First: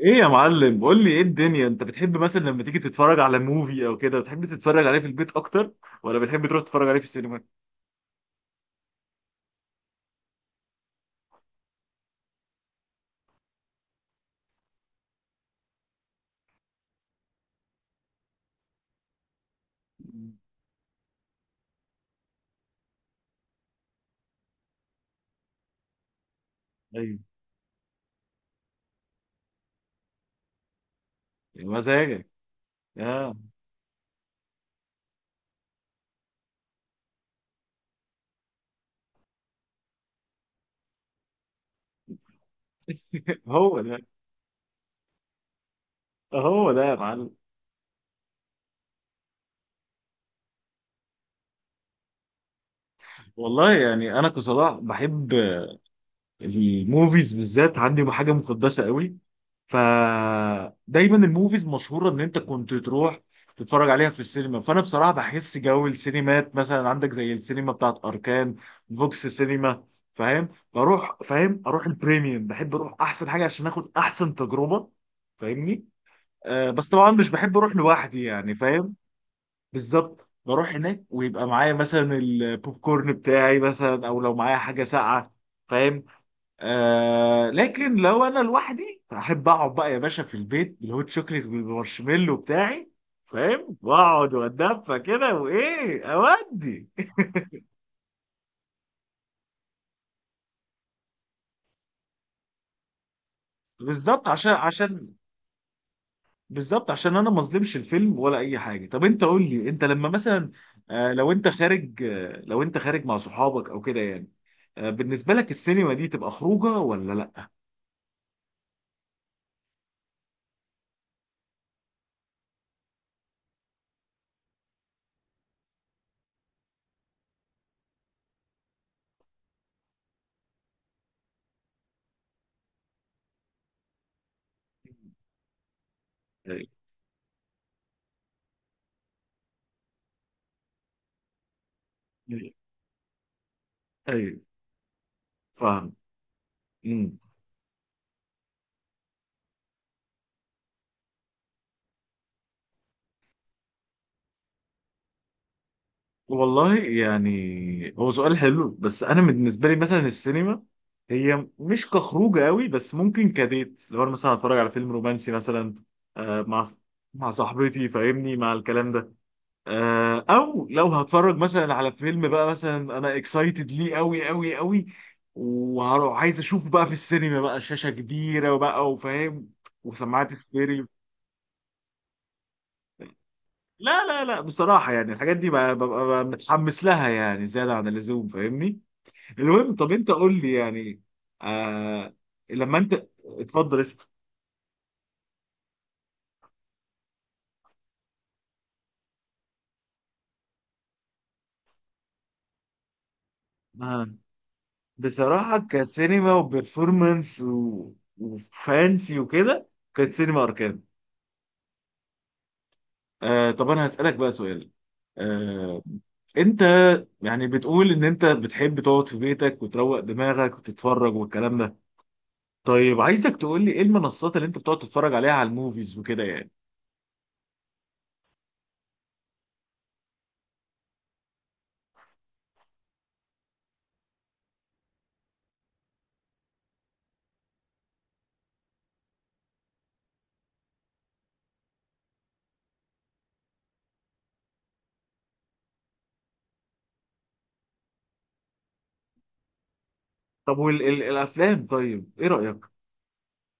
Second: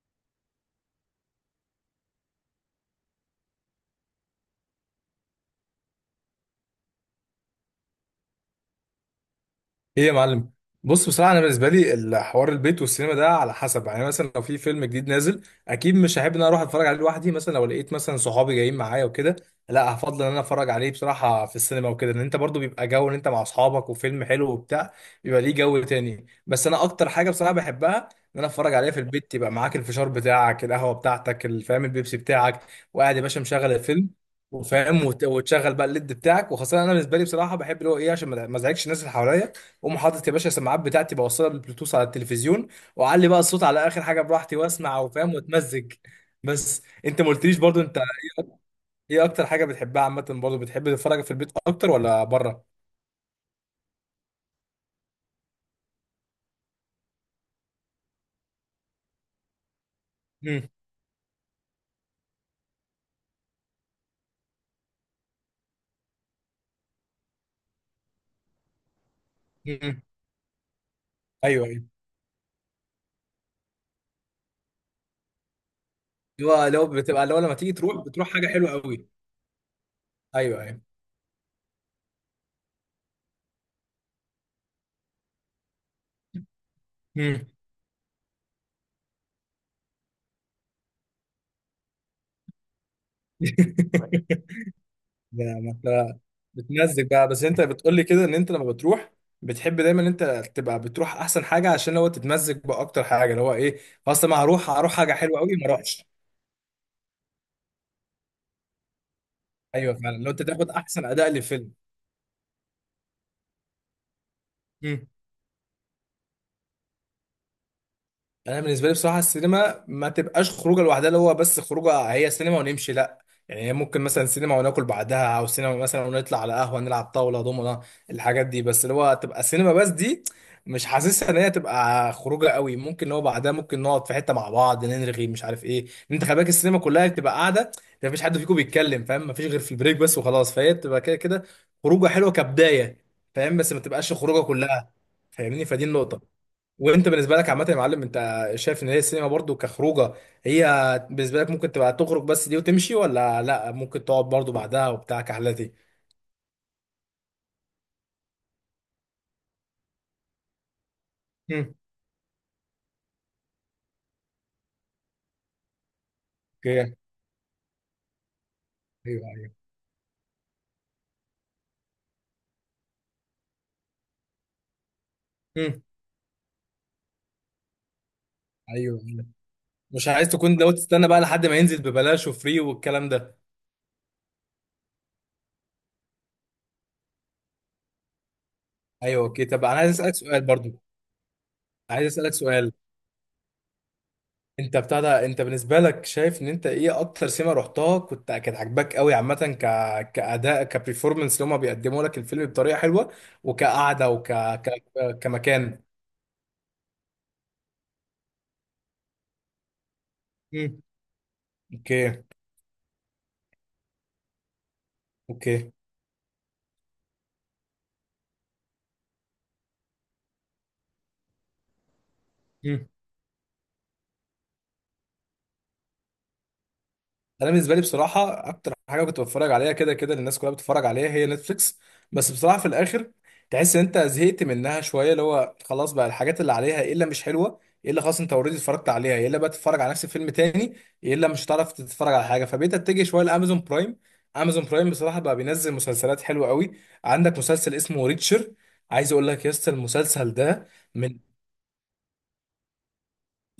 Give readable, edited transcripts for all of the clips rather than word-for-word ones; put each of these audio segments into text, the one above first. ايه يا معلم، قول لي ايه الدنيا. انت بتحب مثلا لما تيجي تتفرج على موفي او كده، بتحب تتفرج عليه في البيت اكتر ولا بتحب تروح تتفرج عليه في السينما؟ ايه يا معلم. بص، بصراحه انا بالنسبه لي الحوار البيت والسينما ده على حسب، يعني مثلا لو في فيلم جديد نازل، اكيد مش هحب ان انا اروح اتفرج عليه لوحدي. مثلا لو لقيت مثلا صحابي جايين معايا وكده، لا هفضل ان انا اتفرج عليه بصراحه في السينما وكده. ان انت برضو بيبقى جو ان انت مع اصحابك وفيلم حلو وبتاع، بيبقى ليه جو تاني. بس انا اكتر ايوه. حاجه بصراحه بحبها، ان انا اتفرج عليها في البيت، يبقى معاك الفشار بتاعك، القهوه بتاعتك، يا الفام، البيبسي مزاجك. بتاعك، وقاعد يا اه. باشا مشغل الفيلم وفاهم، وتشغل بقى الليد بتاعك. وخاصه انا بالنسبه لي بصراحه بحب اللي هو ايه، عشان ما ازعجش الناس اللي حواليا، اقوم حاطط يا باشا السماعات بتاعتي، بوصلها بالبلوتوث على التلفزيون، واعلي بقى الصوت هو على ده. اخر حاجه براحتي، واسمع وفاهم واتمزج. هو بس ده يا انت ما معلم. قلتليش برضو، انت ايه إيه اكتر حاجه بتحبها عامه؟ برضو بتحب تتفرج في البيت اكتر ولا بره؟ والله يعني انا كصلاح بحب الموفيز بالذات، عندي حاجه مقدسه قوي. امم. فدايما الموفيز مشهوره ان انت كنت تروح تتفرج عليها في السينما. فانا بصراحه بحس جو السينمات، مثلا عندك زي السينما بتاعت اركان، فوكس سينما. امم. فاهم، بروح، فاهم ايوه، ايوه. اروح البريميوم، بحب اروح احسن حاجه عشان اخد احسن تجربه. فاهمني؟ لو آه لو بس طبعا بتبقى مش لو لما بحب تيجي اروح تروح لوحدي بتروح حاجه يعني، حلوه فاهم. قوي؟ بالظبط، ايوه، بروح ايوه. هناك ويبقى معايا مثلا البوب كورن بتاعي، مثلا، او لو معايا حاجه ساقعه. فاهم؟ امم. آه لكن لو انا لوحدي احب اقعد بقى يا باشا في البيت بالهوت شوكليت بالمارشميلو بتاعي. فاهم، واقعد واتدفى كده يعني ما وايه انت اودي. بتمزج بقى. بس انت بتقول لي كده ان انت لما بتروح بتحب دايما ان انت تبقى بتروح احسن حاجه، عشان لو تتمزج باكتر حاجه اللي هو ايه، بالظبط اصل ما عشان هروح هروح حاجه عشان حلوه قوي ما اروحش. بالظبط عشان انا ما اظلمش الفيلم ولا اي حاجه. طب انت قول لي، انت ايوه لما فعلا، لو انت مثلا تاخد احسن اداء للفيلم. لو انت خارج مع صحابك او كده يعني، آه، بالنسبه لك السينما دي تبقى خروجه ولا لا؟ انا بالنسبه لي بصراحه السينما ما تبقاش خروجه لوحدها، اللي هو بس خروجه هي سينما ونمشي، لا. يعني هي ممكن مثلا سينما وناكل بعدها، او سينما مثلا ونطلع على قهوه نلعب طاوله دومنا، الحاجات دي. بس اللي هو تبقى سينما بس دي، مش حاسسها ان هي تبقى خروجه قوي. ممكن اللي هو بعدها ممكن نقعد في حته مع بعض نرغي مش عارف ايه، إن انت خلي بالك ايوه، السينما كلها بتبقى قاعده، ما فيش حد فيكم بيتكلم فاهم، ما فيش غير في البريك بس وخلاص، فهي بتبقى كده كده خروجه حلوه ايوه، كبدايه، فاهم، بس ما تبقاش أيوه، خروجه كلها. فاهمني؟ فدي فاهم. النقطه. وانت بالنسبه لك عامه يا معلم، انت شايف ان هي السينما برضو كخروجه؟ هي بالنسبه لك ممكن تبقى تخرج بس دي وتمشي، ولا لا ممكن تقعد برضو بعدها وبتاع كحلتي؟ والله يعني هو سؤال حلو، بس انا بالنسبه لي مثلا السينما هي امم. مش كخروج قوي، بس ممكن كديت. لو انا مثلا اتفرج على فيلم رومانسي مثلا، آه، مع اوكي. مع صاحبتي، فاهمني، مع الكلام ده. ايوه، ايوه. آه، او لو هتفرج مثلا على فيلم بقى، مثلا انا اكسايتد ليه قوي قوي قوي، امم. وهروح عايز اشوفه بقى في السينما بقى، شاشه كبيره وبقى ايوه، ايوه. وفاهم، مش عايز وسماعات تكون، لو ستيريو. تستنى بقى لحد ما ينزل ببلاش وفري والكلام ده؟ لا لا لا، بصراحه يعني الحاجات دي ببقى متحمس لها، يعني زياده عن اللزوم، فاهمني. ايوه، اوكي. طب انا المهم، عايز طب انت اسالك قول سؤال لي برضو، يعني. عايز آه. اسالك سؤال. لما انت، اتفضل اسأل. انت بتاع ده، انت بالنسبه لك شايف ان انت ايه اكتر سينما رحتها كنت كانت عاجباك قوي عامه، كاداء، كبرفورمانس، اللي هم بيقدموا لك الفيلم بطريقه حلوه، آه. وكقعده بصراحة كمكان؟ كسينما وبرفورمانس وفانسي وكده، كانت سينما امم. أركان. اوكي. آه طب أنا هسألك بقى سؤال. اوكي. آه أنت يعني بتقول إن أنت بتحب تقعد في بيتك وتروق دماغك وتتفرج والكلام ده. مم. طيب عايزك تقول لي إيه المنصات اللي أنت بتقعد تتفرج عليها على الموفيز وكده يعني. انا بالنسبه لي بصراحه اكتر حاجه كنت بتفرج عليها، كده كده الناس كلها بتتفرج عليها، هي نتفليكس. بس بصراحه في الاخر تحس ان انت زهقت منها شويه، اللي هو خلاص بقى الحاجات اللي عليها، ايه الا مش حلوه، ايه الا خلاص انت اوريدي اتفرجت عليها، ايه الا بقى تتفرج على نفس الفيلم تاني، ايه الا مش هتعرف تتفرج على حاجه. فبقيت اتجه شويه لامازون برايم. امازون برايم بصراحه بقى بينزل مسلسلات حلوه قوي. عندك مسلسل اسمه ريتشر، عايز اقول لك يا اسطى المسلسل طب ده. من والأفلام، طيب إيه رأيك؟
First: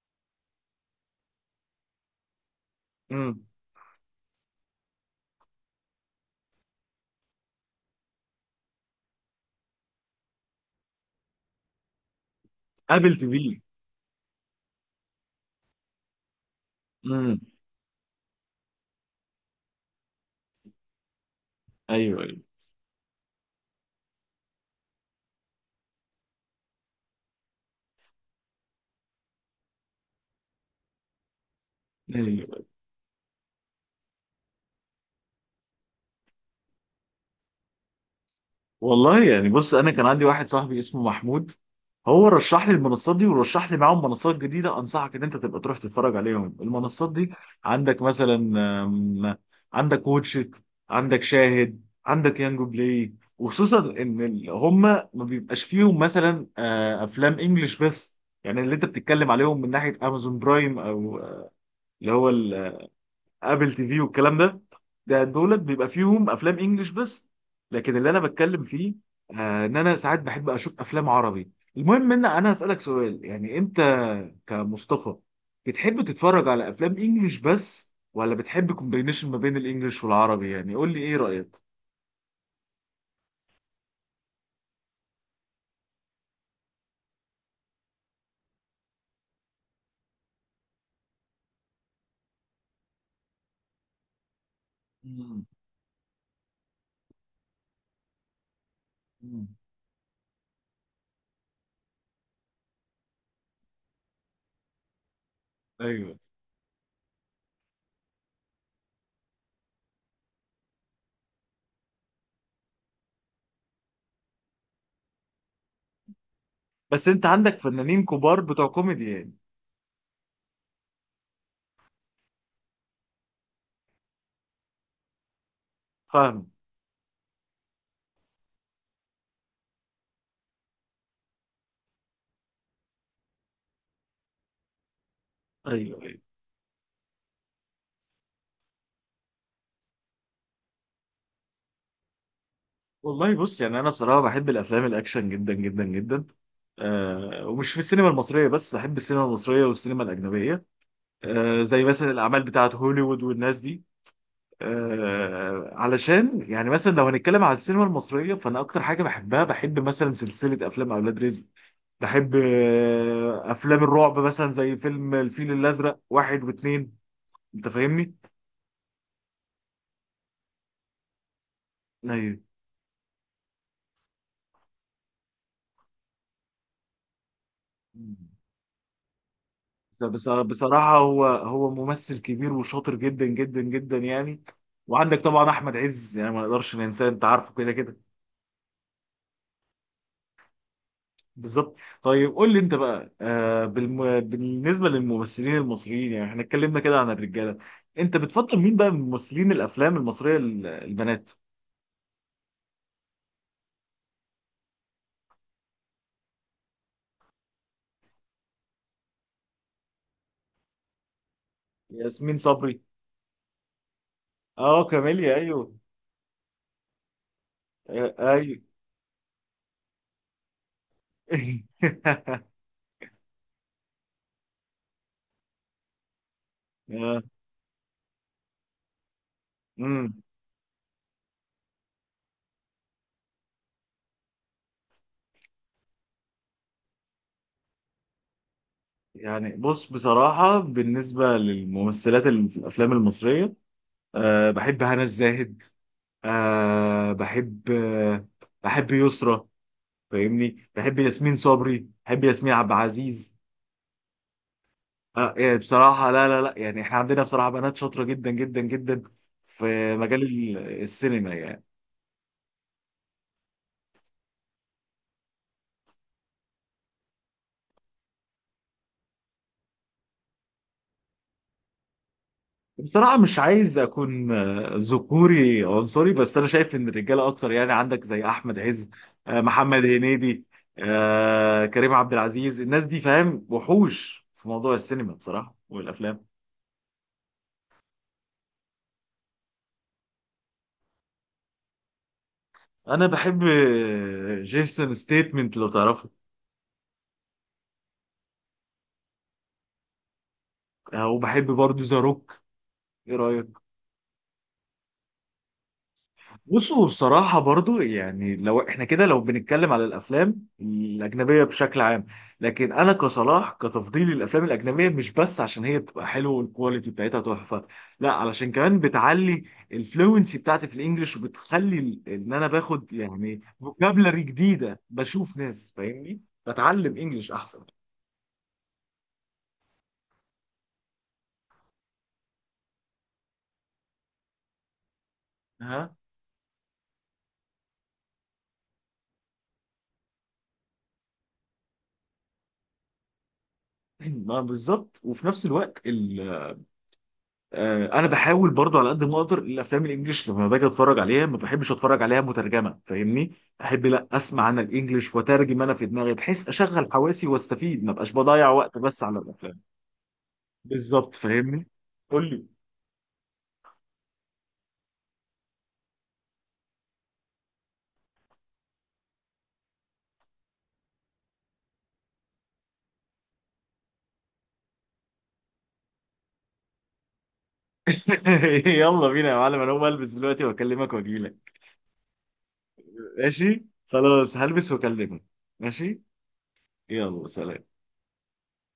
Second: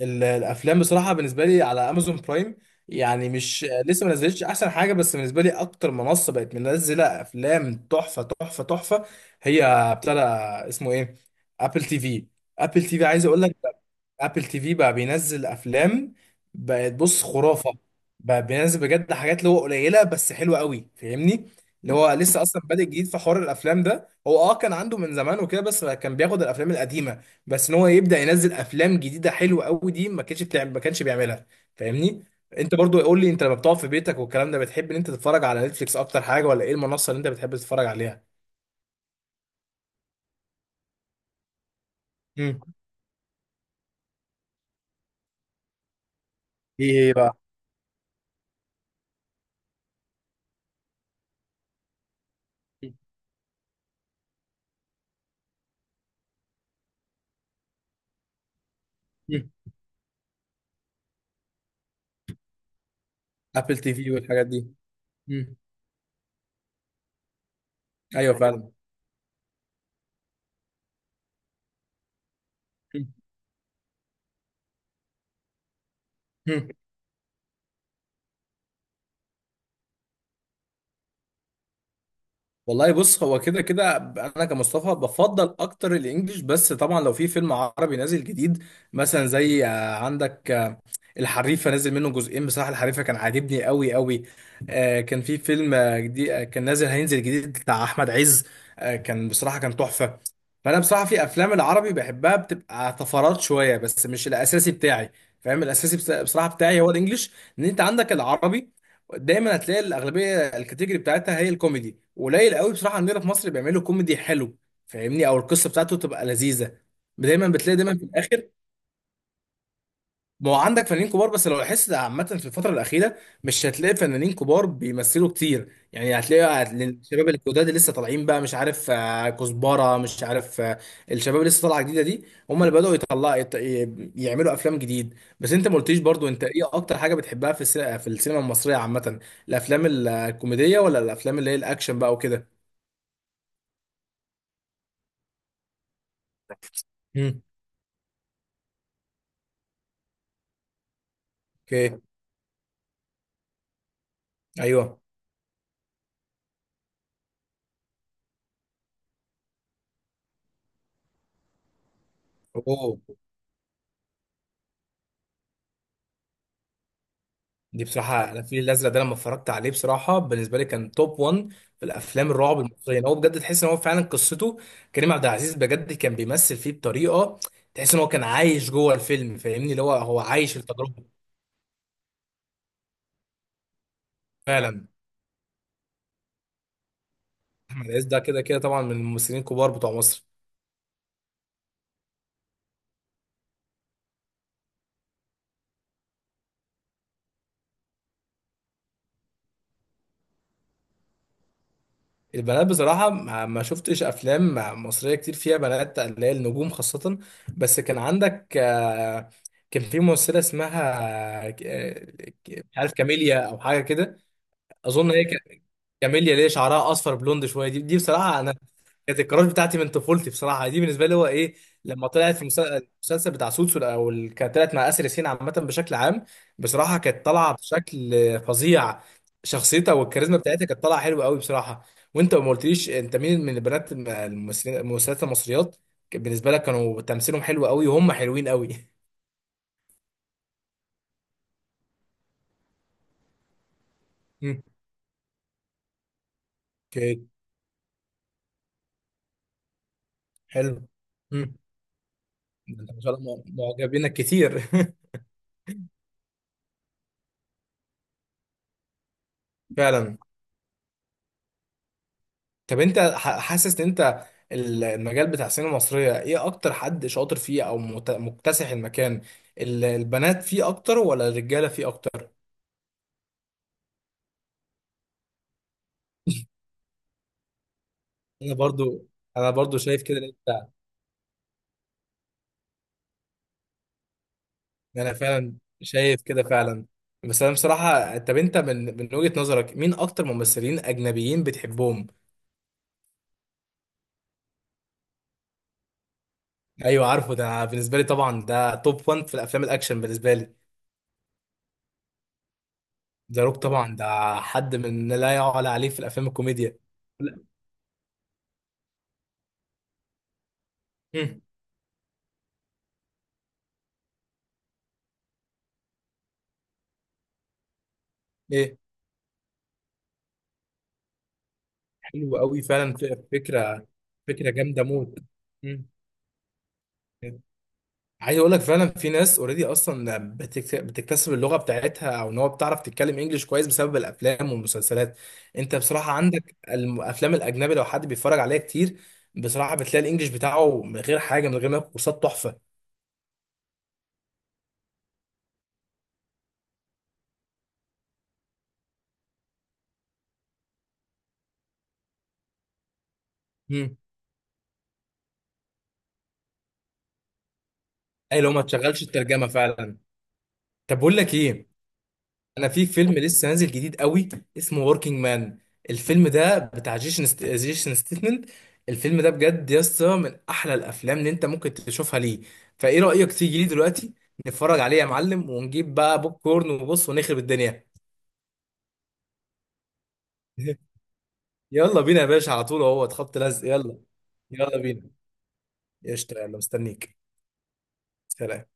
الافلام بصراحه بالنسبه لي على امازون برايم، يعني امم. مش لسه ما نزلتش احسن حاجه، بس بالنسبه لي اكتر منصه بقت منزله افلام تحفه تحفه تحفه، هي ابتدى، اسمه ايه، ابل تي في. ابل تي في ابل تي عايز اقول لك، في. ابل تي في بقى بينزل افلام، بقت بص امم. خرافه. بقى بينزل بجد حاجات اللي هو قليله بس حلوه قوي، فاهمني. اللي هو ايوه. أيوة. لسه اصلا بادئ جديد في حوار الافلام ده، هو كان عنده من زمان وكده، بس كان بياخد الافلام القديمه، بس ان هو يبدا ينزل افلام جديده حلوه قوي دي ما كانش بتعمل، ما كانش بيعملها، فاهمني. أيوة. انت برضو قول لي، انت لما بتقعد في بيتك والكلام ده بتحب ان انت تتفرج على نتفليكس اكتر حاجه، ولا ايه المنصه اللي انت بتحب تتفرج عليها؟ والله يعني بص، انا كان عندي واحد صاحبي اسمه محمود، هو رشح لي امم. المنصات دي ورشح لي معاهم منصات جديده. انصحك ان انت تبقى تروح تتفرج عليهم المنصات ايه دي. بقى؟ عندك مثلا، آم، عندك واتشت، عندك شاهد، عندك يانجو بلاي. وخصوصا ان هما ما بيبقاش فيهم مثلا افلام انجلش بس، يعني اللي انت بتتكلم مم. عليهم من ناحيه امازون برايم او اللي هو ابل ابل تي تي في في والكلام والحاجات ده. دي. ده مم. دولت بيبقى فيهم افلام انجلش بس. لكن اللي انا ايوه بتكلم فعلا. فيه، ان انا ساعات بحب اشوف افلام عربي. المهم ان انا هسالك سؤال، يعني انت كمصطفى بتحب تتفرج على مم. افلام انجلش بس ولا بتحب كومبينيشن ما بين الانجليش والعربي؟ يعني قول لي ايه رايك. والله بص، هو كده كده انا كمصطفى بفضل اكتر الانجليش. بس طبعا لو في فيلم عربي نازل جديد، مثلا زي عندك الحريفه نازل منه جزئين، بصراحه الحريفه كان عاجبني قوي قوي. كان في مم. فيلم جديد كان نازل، هينزل جديد بتاع احمد عز. كان مم. بصراحه كان تحفه. فانا بصراحه في افلام العربي بحبها، بتبقى طفرات شويه بس مش الاساسي بتاعي، فاهم؟ الاساسي ايوه. بصراحه بتاعي هو الانجليش. ان انت عندك العربي دايما هتلاقي الاغلبيه الكاتيجوري بتاعتها هي الكوميدي، قليل قوي بصراحه عندنا في مصر بيعملوا كوميدي حلو، فاهمني، او القصه بتاعته تبقى لذيذه. بس انت دايما عندك بتلاقي دايما فنانين في كبار الاخر، بتوع كوميدي يعني. ما هو عندك فنانين كبار، بس لو لاحظت عامة في الفترة الأخيرة، مش هتلاقي فنانين كبار بيمثلوا كتير، يعني فاهم. هتلاقي الشباب الجداد اللي لسه طالعين بقى، مش عارف كزبرة، مش عارف الشباب اللي لسه طالعة جديدة دي هم اللي بدأوا يطلعوا يعملوا أفلام جديد. بس أنت ما قلتليش ايوه. برضو، أنت إيه أكتر حاجة بتحبها في السينما المصرية عامة؟ الأفلام الكوميدية ولا الأفلام اللي هي الأكشن بقى وكده؟ والله بص، يعني انا بصراحه بحب الافلام الاكشن جدا جدا جدا. امم. آه، ومش في السينما المصريه بس، بحب السينما المصريه والسينما الاجنبيه، آه، زي أوكي. مثلا الاعمال بتاعه هوليوود والناس دي. أيوه. آه علشان يعني مثلا لو هنتكلم على السينما المصريه، فانا اكتر حاجه بحبها بحب مثلا سلسله افلام اولاد رزق، بحب أوه، افلام الرعب مثلا زي فيلم الفيل الازرق واحد واتنين. انت دي فاهمني؟ بصراحة أنا الفيل الأزرق ده لما اتفرجت عليه بصراحة بالنسبة لي كان توب 1 في الأفلام ايوه. الرعب المصرية. يعني هو بجد تحس إن هو فعلا قصته، كريم عبد العزيز بجد كان بيمثل فيه بطريقة تحس إن هو كان عايش جوه الفيلم، فاهمني، اللي هو هو عايش بصراحة التجربة. هو ممثل كبير وشاطر جدا جدا جدا يعني. فعلا. وعندك طبعا أحمد عز، يعني ما نقدرش ننساه، أنت عارفه كده أحمد كده. عز ده كده كده طبعا من الممثلين الكبار بتوع مصر. بالظبط. طيب قول لي أنت بقى، بالنسبة للممثلين المصريين، يعني احنا اتكلمنا كده عن الرجالة، أنت بتفضل مين بقى من ممثلين الأفلام المصرية البنات؟ البنات بصراحة ما شفتش أفلام مصرية كتير فيها بنات اللي هي النجوم خاصة. بس كان عندك كان في ممثلة اسمها آه، ك- ياسمين مش صبري. عارف كاميليا أو حاجة كده. أه اظن هي كاميليا، أيوه. كاميليا، ليه شعرها اصفر بلوند شويه دي آه، بصراحه انا أيوه. كانت الكراش بتاعتي من طفولتي بصراحه. دي بالنسبه لي هو ايه، لما طلعت في المسلسل بتاع سوتسو، او كانت طلعت مع اسر ياسين، عامه بشكل عام بصراحه آه. كانت طالعه بشكل فظيع، شخصيتها أمم. والكاريزما بتاعتها كانت طالعه حلوه قوي بصراحه. وانت ما قلتليش، انت مين من البنات الممثلين الممثلات المصريات كان بالنسبه لك كانوا تمثيلهم حلو قوي وهم حلوين قوي؟ يعني بص، بصراحة بالنسبة للممثلات اللي في الأفلام المصرية، أه مم. بحب هنا الزاهد، أه اوكي. بحب أه بحب يسرا، فاهمني، حلو. بحب ياسمين مم. صبري، بحب ياسمين عبد انت ما شاء العزيز. الله معجبينك كتير! أه يعني بصراحة لا لا لا، يعني احنا عندنا بصراحة بنات شاطرة جدا جدا جدا في فعلا. مجال السينما يعني. طب انت حاسس ان انت المجال بتاع السينما المصرية ايه اكتر حد شاطر فيه او مكتسح المكان؟ البنات فيه اكتر ولا الرجالة فيه اكتر؟ بصراحة مش عايز أكون ذكوري عنصري، بس أنا شايف إن الرجالة أكتر يعني. عندك زي انا أحمد عز، برضو انا برضو محمد شايف كده ان هنيدي، انت، كريم عبد العزيز، الناس دي فاهم وحوش في موضوع السينما انا بصراحة فعلا شايف والأفلام. كده فعلا. بس انا بصراحة، طب انت من وجهة نظرك مين اكتر ممثلين اجنبيين بتحبهم؟ انا بحب جيسون ستيتمنت، لو تعرفه. ايوه عارفه ده، أنا بالنسبة لي طبعا ده توب 1 في الافلام الاكشن بالنسبة لي. وبحب برضو ذا روك، ايه ذا رايك؟ روك طبعا ده حد من لا يعلى عليه في الافلام الكوميديا. بصوا بصراحه لا. برضو، يعني لو احنا كده لو بنتكلم على الافلام مم. الاجنبيه بشكل عام. لكن انا كصلاح كتفضيلي الافلام الاجنبيه مش بس عشان هي بتبقى حلوه والكواليتي بتاعتها تحفه، لا علشان ايه، كمان بتعلي الفلوينسي بتاعتي في الانجليش، وبتخلي ان حلو انا قوي باخد فعلا، يعني فكره، فوكابلري فكره جديده، جامده موت. بشوف ناس، مم. فاهمني. بتعلم انجليش احسن. عايز اقول لك فعلا في ناس اوريدي اصلا بتكتسب اللغه بتاعتها، او ان هو بتعرف تتكلم انجليش كويس بسبب الافلام والمسلسلات. انت ها. بصراحه عندك الافلام الاجنبي لو حد بيتفرج عليها كتير، بصراحه بتلاقي الانجليش بتاعه من غير حاجه، من غير ما ياخد كورسات، تحفه. ما بالظبط، وفي نفس الوقت آه، انا بحاول برضو على قد ما اقدر الافلام الانجليش لما باجي اتفرج عليها ما بحبش اتفرج عليها مترجمه، فاهمني. احب مم. لا اسمع انا الانجليش واترجم انا في دماغي، بحيث اشغل حواسي واستفيد، ما بقاش اي بضيع لو ما وقت بس تشغلش على الترجمه الافلام. فعلا. طب بالظبط، بقول لك فاهمني. ايه، قول لي. انا في فيلم لسه نازل جديد قوي اسمه وركينج مان. الفيلم ده بتاع جيسون ستيتمنت. الفيلم ده بجد يا اسطى من احلى الافلام اللي انت ممكن تشوفها ليه. فايه رايك تيجي لي دلوقتي نتفرج عليه يا معلم، ونجيب بقى بوب كورن وبص ونخرب الدنيا؟ يلا بينا يا معلم، انا هقوم البس دلوقتي واكلمك واجيلك. يلا بينا يا باشا، على طول، اهو خبط ماشي. لزق، يلا. خلاص هلبس يلا بينا، واكلمك. ماشي. قشطه، يلا مستنيك. يلا سلام. سلام.